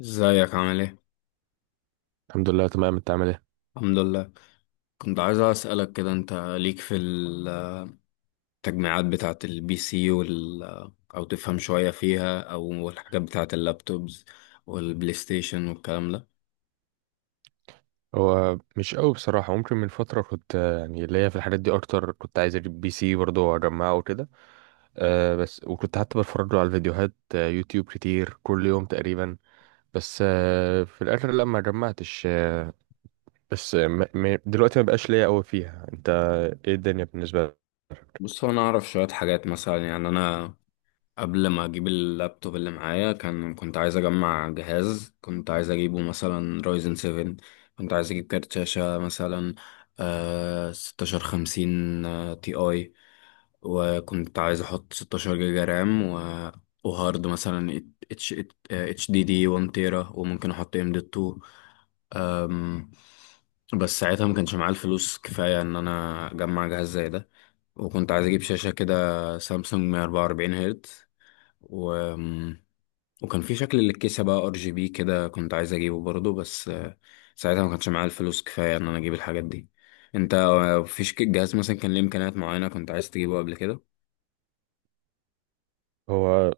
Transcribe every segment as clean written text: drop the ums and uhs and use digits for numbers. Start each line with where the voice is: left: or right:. left: ازيك عامل ايه؟
right: الحمد لله تمام. انت عامل ايه؟
left: الحمد لله. كنت عايز اسألك كده، انت ليك في التجميعات بتاعة البي سي او تفهم شوية فيها، او الحاجات بتاعة اللابتوبز والبلاي ستيشن والكلام ده؟
right: هو مش قوي بصراحه، ممكن من فتره كنت يعني ليا في الحاجات دي اكتر، كنت عايز اجيب بي سي برضه واجمعه وكده. بس وكنت حتى بتفرج له على الفيديوهات، يوتيوب كتير كل يوم تقريبا. بس في الاخر لا، ما جمعتش. بس دلوقتي ما بقاش ليا قوي فيها. انت، ايه الدنيا بالنسبه لك؟
left: بص، هو انا اعرف شوية حاجات، مثلا يعني انا قبل ما اجيب اللابتوب اللي معايا كنت عايز اجمع جهاز، كنت عايز اجيبه مثلا رايزن 7. كنت عايز اجيب كارت شاشة مثلا، 1650 تي اي. وكنت عايز احط 16 جيجا رام، وهارد مثلا اتش اتش دي دي 1 تيرا، وممكن احط ام دي 2. أم، بس ساعتها ما كانش معايا الفلوس كفاية ان انا اجمع جهاز زي ده. وكنت عايز اجيب شاشة كده سامسونج 144 هرتز، و... وكان في شكل للكيسة بقى ار جي بي كده، كنت عايز اجيبه برضه، بس ساعتها ما كانش معايا الفلوس كفاية ان انا اجيب الحاجات دي. انت فيش جهاز مثلا كان ليه امكانيات معينة كنت عايز تجيبه قبل كده؟
right: هو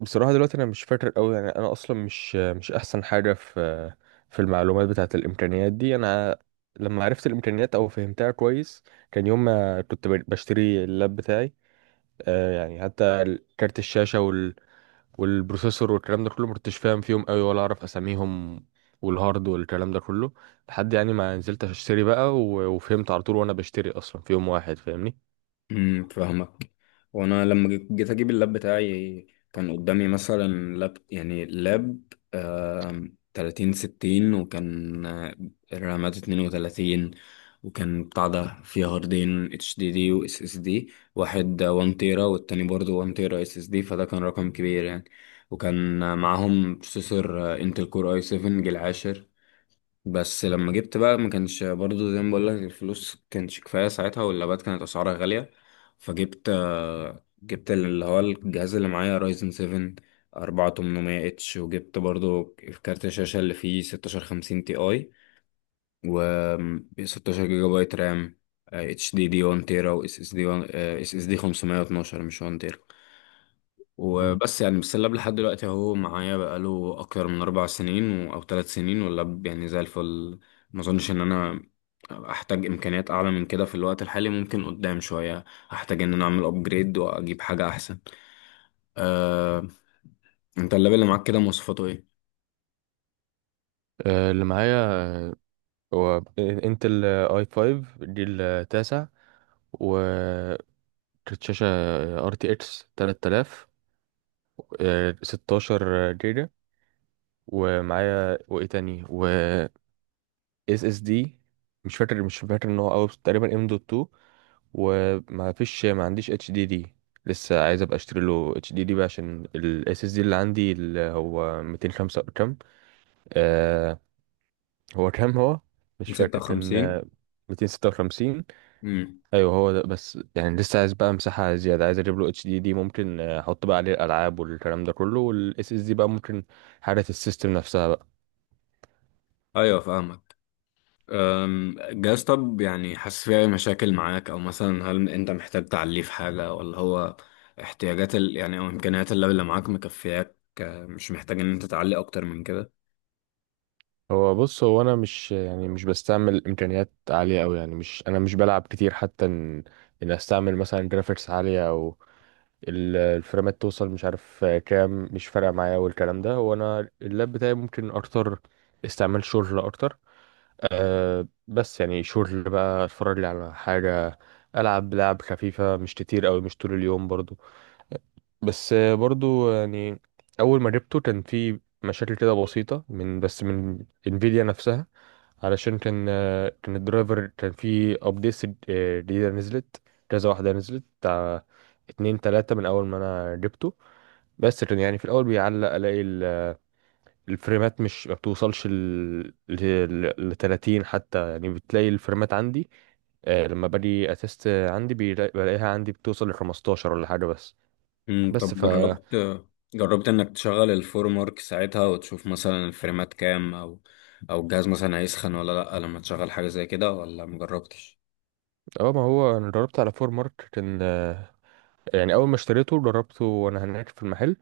right: بصراحة دلوقتي أنا مش فاكر أوي، يعني أنا أصلا مش أحسن حاجة في المعلومات بتاعة الإمكانيات دي. أنا لما عرفت الإمكانيات أو فهمتها كويس، كان يوم ما كنت بشتري اللاب بتاعي. يعني حتى كارت الشاشة والبروسيسور والكلام ده كله مكنتش فاهم فيهم أوي ولا أعرف أساميهم، والهارد والكلام ده كله. لحد يعني ما نزلت أشتري بقى وفهمت على طول، وأنا بشتري أصلا في يوم واحد، فاهمني؟
left: فاهمك. وانا لما جيت اجيب اللاب بتاعي، كان قدامي مثلا لاب، يعني لاب 30 60، وكان رامات 32. وكان بتاع ده فيه هاردين اتش دي دي واس اس دي، واحد 1 تيرا والتاني برضه 1 تيرا اس اس دي، فده كان رقم كبير يعني. وكان معاهم بروسيسور انتل كور اي 7 جيل عاشر. بس لما جبت بقى، ما كانش برضو زي ما بقول لك الفلوس كانش كفاية ساعتها، واللابات كانت أسعارها غالية. فجبت آه، جبت اللي هو الجهاز اللي معايا رايزن 7 4800 اتش، وجبت برضو كارت الشاشة اللي فيه 1650 تي اي، و 16 جيجا بايت رام، اتش دي دي 1 تيرا و اس اس دي 512، مش 1 تيرا.
right: مم.
left: وبس، يعني بالسلاب لحد دلوقتي اهو معايا بقاله اكتر من اربع سنين او ثلاث سنين، واللاب يعني زي الفل. ما اظنش ان انا احتاج امكانيات اعلى من كده في الوقت الحالي، ممكن قدام شوية احتاج ان انا اعمل ابجريد واجيب حاجة احسن. أه... انت اللاب اللي معاك كده مواصفاته ايه؟
right: اللي معايا، هو انتل اي 5 جيل تاسع، وكانت شاشة ار تي اكس 3000، 16 جيجا، ومعايا وايه تاني، و اس اس دي. مش فاكر ان هو اوي، بس تقريبا ام دوت 2. وما فيش، ما عنديش اتش دي دي، لسه عايز ابقى اشتري له اتش دي دي بقى، عشان الاس اس دي اللي عندي، اللي هو 205 كام. آه هو كام، هو مش فاكر، كان
left: 56.
right: 256.
left: امم
right: ايوه، هو ده. بس يعني لسه عايز بقى مساحه زياده، عايز اجيب له اتش دي دي، ممكن احط بقى عليه الالعاب والكلام ده كله، والاس اس دي بقى ممكن حاله السيستم نفسها بقى.
left: ايوه، فاهمك. طب يعني، حاسس فيه أي مشاكل معاك؟ او مثلا هل انت محتاج تعليه في حاجة، ولا هو احتياجات يعني او امكانيات اللاب اللي معاك مكفياك، مش محتاج ان انت تعلي اكتر من كده؟
right: هو بص، هو انا مش، يعني مش بستعمل امكانيات عاليه قوي، يعني مش، انا مش بلعب كتير حتى ان استعمل مثلا جرافيكس عاليه، او الفريمات توصل مش عارف كام، مش فارقه معايا والكلام ده. هو انا اللاب بتاعي ممكن اكتر استعمال شغل اكتر. بس يعني شغل بقى، اتفرج لي على حاجة، ألعب لعب خفيفة، مش كتير أوي، مش طول اليوم برضو. بس برضو يعني، أول ما جبته كان في مشاكل كده بسيطة من انفيديا نفسها، علشان كان الدرايفر، كان في أبديتس جديدة نزلت، كذا واحدة نزلت، بتاع اتنين تلاتة من أول ما أنا جبته. بس كان يعني في الأول بيعلق، ألاقي الفريمات مش ما بتوصلش ل 30 حتى، يعني بتلاقي الفريمات عندي، لما باجي اتست عندي بلاقيها عندي بتوصل ل 15 ولا حاجه بس. بس
left: طب،
right: ف
left: جربت انك تشغل الفورم ورك ساعتها وتشوف مثلا الفريمات كام، او الجهاز مثلا هيسخن ولا لا لما تشغل حاجة زي كده، ولا مجربتش؟
right: اه ما هو انا جربت على فور مارك، كان آه، يعني اول ما اشتريته جربته وانا هناك في المحل،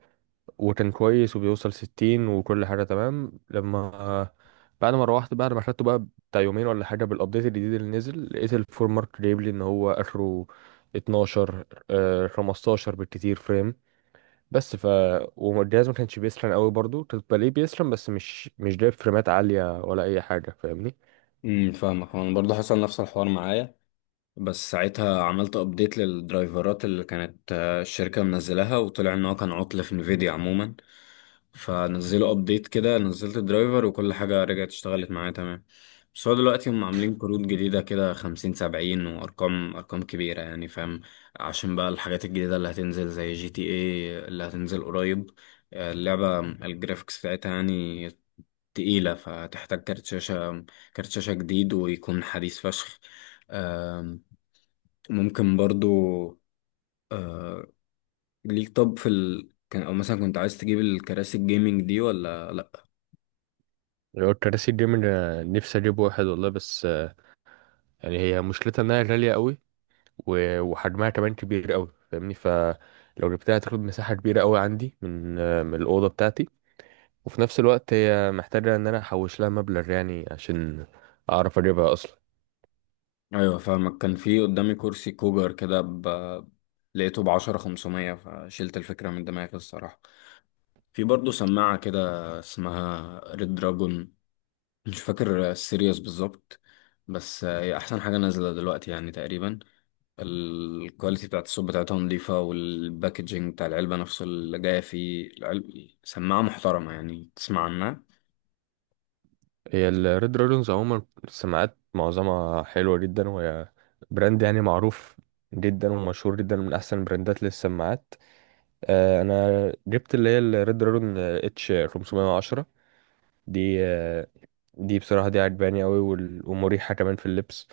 right: وكان كويس، وبيوصل 60 وكل حاجه تمام. لما بعد ما روحت، بعد ما خدته بقى، بتاع يومين ولا حاجه، بالابديت الجديد اللي نزل، لقيت الفور مارك جايب لي ان هو اخره 12، 15 بالكتير فريم. بس والجهاز ما كانش بيسخن قوي برضو، كنت بلاقيه بيسخن، بس مش جايب فريمات عالية ولا أي حاجة، فاهمني؟
left: فاهمك، انا برضه حصل نفس الحوار معايا. بس ساعتها عملت ابديت للدرايفرات اللي كانت الشركة منزلاها، وطلع ان هو كان عطل في انفيديا عموما، فنزلوا ابديت كده، نزلت الدرايفر وكل حاجة رجعت اشتغلت معايا تمام. بس هو دلوقتي هم عاملين كروت جديدة كده، خمسين سبعين، وأرقام كبيرة يعني، فاهم؟ عشان بقى الحاجات الجديدة اللي هتنزل زي جي تي اي اللي هتنزل قريب، اللعبة الجرافيكس بتاعتها يعني تقيلة، فتحتاج كارت شاشة جديد ويكون حديث فشخ. ممكن برضو. ليك، طب، في كان او مثلا، كنت عايز تجيب الكراسي الجيمنج دي ولا لا؟
right: لو الكراسي الجيمنج، أنا نفسي أجيب واحد والله، بس يعني هي مشكلتها إنها غالية قوي، وحجمها كمان كبير قوي، فاهمني؟ فلو جبتها هتاخد مساحة كبيرة قوي عندي من الأوضة بتاعتي، وفي نفس الوقت هي محتاجة إن أنا أحوش لها مبلغ يعني، عشان أعرف أجيبها أصلا.
left: ايوه، فاهمك. كان في قدامي كرسي كوجر كده لقيته بعشرة خمسمية، فشلت الفكرة من دماغي الصراحة. في برضو سماعة كده اسمها ريد دراجون، مش فاكر السيريوس بالظبط، بس هي أحسن حاجة نازلة دلوقتي يعني تقريبا. الكواليتي بتاعت الصوت بتاعتها نضيفة، والباكجينج بتاع العلبة نفسه اللي جاية فيه العلبة، سماعة محترمة يعني، تسمع عنها.
right: هي الريد دراجونز عموما السماعات معظمها حلوة جدا، وهي براند يعني معروف جدا ومشهور جدا، من أحسن البراندات للسماعات. أنا جبت اللي هي الريد دراجون اتش 510، دي آه، دي بصراحة دي عجباني أوي، ومريحة كمان في اللبس.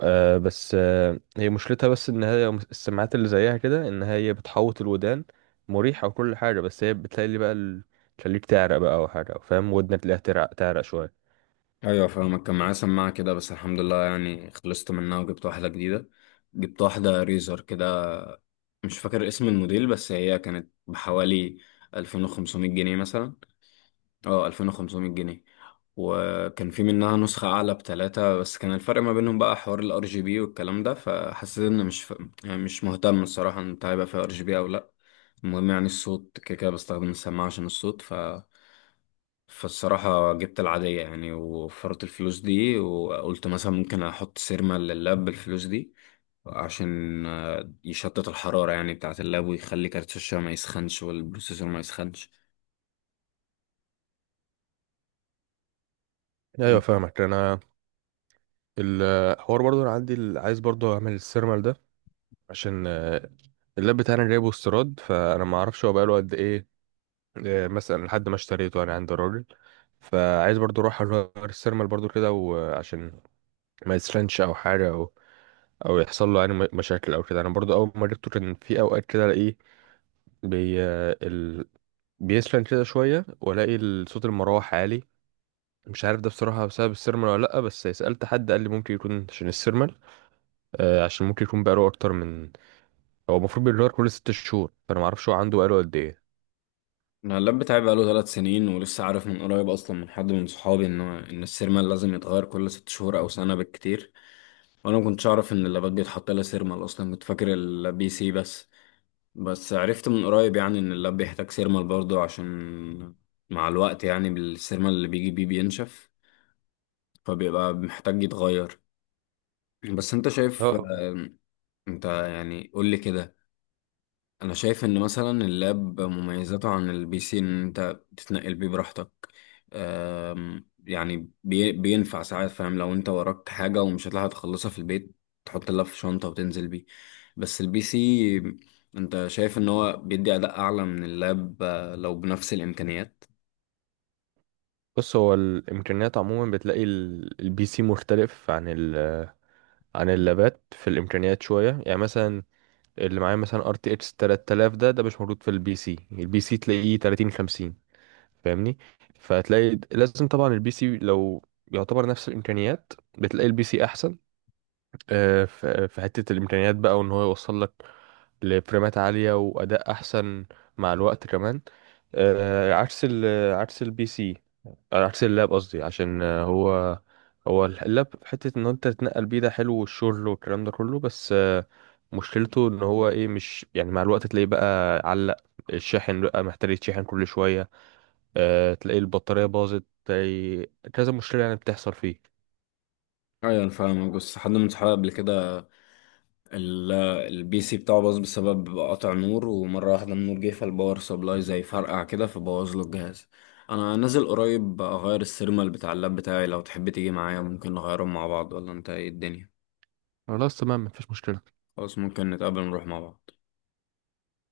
right: بس هي مشكلتها بس إن هي السماعات اللي زيها كده، إن هي بتحوط الودان، مريحة وكل حاجة، بس هي بتلاقي بقى تخليك تعرق بقى أو حاجة، فاهم؟ ودنك تلاقيها تعرق تعرق شوية.
left: ايوه، فاهمك. كان معايا سماعه كده بس الحمد لله يعني خلصت منها وجبت واحده جديده. جبت واحده ريزر كده، مش فاكر اسم الموديل، بس هي كانت بحوالي 2500 جنيه مثلا. اه 2500 جنيه. وكان في منها نسخه اعلى بتلاتة بس، كان الفرق ما بينهم بقى حوار الار جي بي والكلام ده، فحسيت ان مش يعني مش مهتم الصراحه ان هيبقى فيها ار جي بي او لا. المهم يعني الصوت، كده كده بستخدم السماعه عشان الصوت، فالصراحة جبت العادية يعني، ووفرت الفلوس دي، وقلت مثلا ممكن أحط سيرما لللاب بالفلوس دي عشان يشتت الحرارة يعني بتاعة اللاب، ويخلي كارت الشاشة ما يسخنش والبروسيسور ما يسخنش.
right: ايوه، فاهمك. انا الحوار برضو، انا عندي عايز برضو اعمل السيرمال ده، عشان اللاب بتاعنا جايبه استيراد، فانا ما اعرفش هو بقاله قد ايه، مثلا لحد ما اشتريته انا عند الراجل. فعايز برضو اروح اغير السيرمال برضو كده، وعشان ما يسخنش او حاجه، او يحصل له يعني مشاكل او كده. انا برضو اول ما جبته كان في اوقات كده الاقيه بي آه، ال... بيسخن كده شويه، والاقي صوت المروحه عالي. مش عارف ده بصراحه بسبب السيرمال ولا لا، بس سالت حد قال لي ممكن يكون عشان السيرمال، عشان ممكن يكون بقاله اكتر من، هو المفروض بيتغير كل ست شهور، فانا ما اعرفش هو عنده بقاله قد ايه.
left: أنا اللاب بتاعي بقاله ثلاث سنين ولسه عارف من قريب أصلا، من حد من صحابي، إن السيرما لازم يتغير كل ست شهور أو سنة بالكتير. وأنا ما كنتش أعرف إن اللابات بيتحط لها سيرما أصلا، كنت فاكر البي سي بس. بس عرفت من قريب يعني ان اللاب بيحتاج سيرمال برضه، عشان مع الوقت يعني بالسيرمال اللي بيجي بيه بينشف، فبيبقى محتاج يتغير. بس انت شايف،
right: اه
left: انت يعني، قول لي كده. انا شايف ان مثلا اللاب مميزاته عن البي سي ان انت بتتنقل بيه براحتك، يعني بينفع ساعات، فاهم، لو انت وراك حاجة ومش هتلحق تخلصها في البيت، تحط اللاب في شنطة وتنزل بيه. بس البي سي، انت شايف ان هو بيدي اداء اعلى من اللاب لو بنفس الامكانيات؟
right: بص، هو الامكانيات عموما بتلاقي البي سي مختلف عن اللابات في الامكانيات شويه، يعني مثلا اللي معايا مثلا ار تي اكس 3000، ده مش موجود في البي سي. البي سي تلاقيه 30 50، فاهمني. فتلاقي لازم طبعا البي سي، لو يعتبر نفس الامكانيات، بتلاقي البي سي احسن، في حته الامكانيات بقى، وان هو يوصل لك لفريمات عالية وأداء أحسن، مع الوقت كمان، آه، عكس ال عكس البي سي، عكس اللاب قصدي، عشان هو اللاب في حتة إن أنت تتنقل بيه، ده حلو، والشغل والكلام ده كله. بس مشكلته إن هو إيه، مش يعني، مع الوقت تلاقيه بقى علق، الشاحن بقى محتاج يتشحن كل شوية، تلاقي البطارية باظت، تلاقي كذا مشكلة يعني بتحصل فيه.
left: ايوه، انا فاهمك. بس حد من صحابي قبل كده، ال- البي سي بتاعه باظ بسبب قطع نور، ومرة واحدة النور جه فالباور سبلاي زي فرقع كده، فبوظ له الجهاز. انا نازل قريب اغير السيرمال بتاع اللاب بتاعي، لو تحب تيجي معايا ممكن نغيرهم مع بعض، ولا انت ايه الدنيا؟
right: خلاص تمام، مفيش مشكلة.
left: خلاص، ممكن نتقابل نروح مع بعض.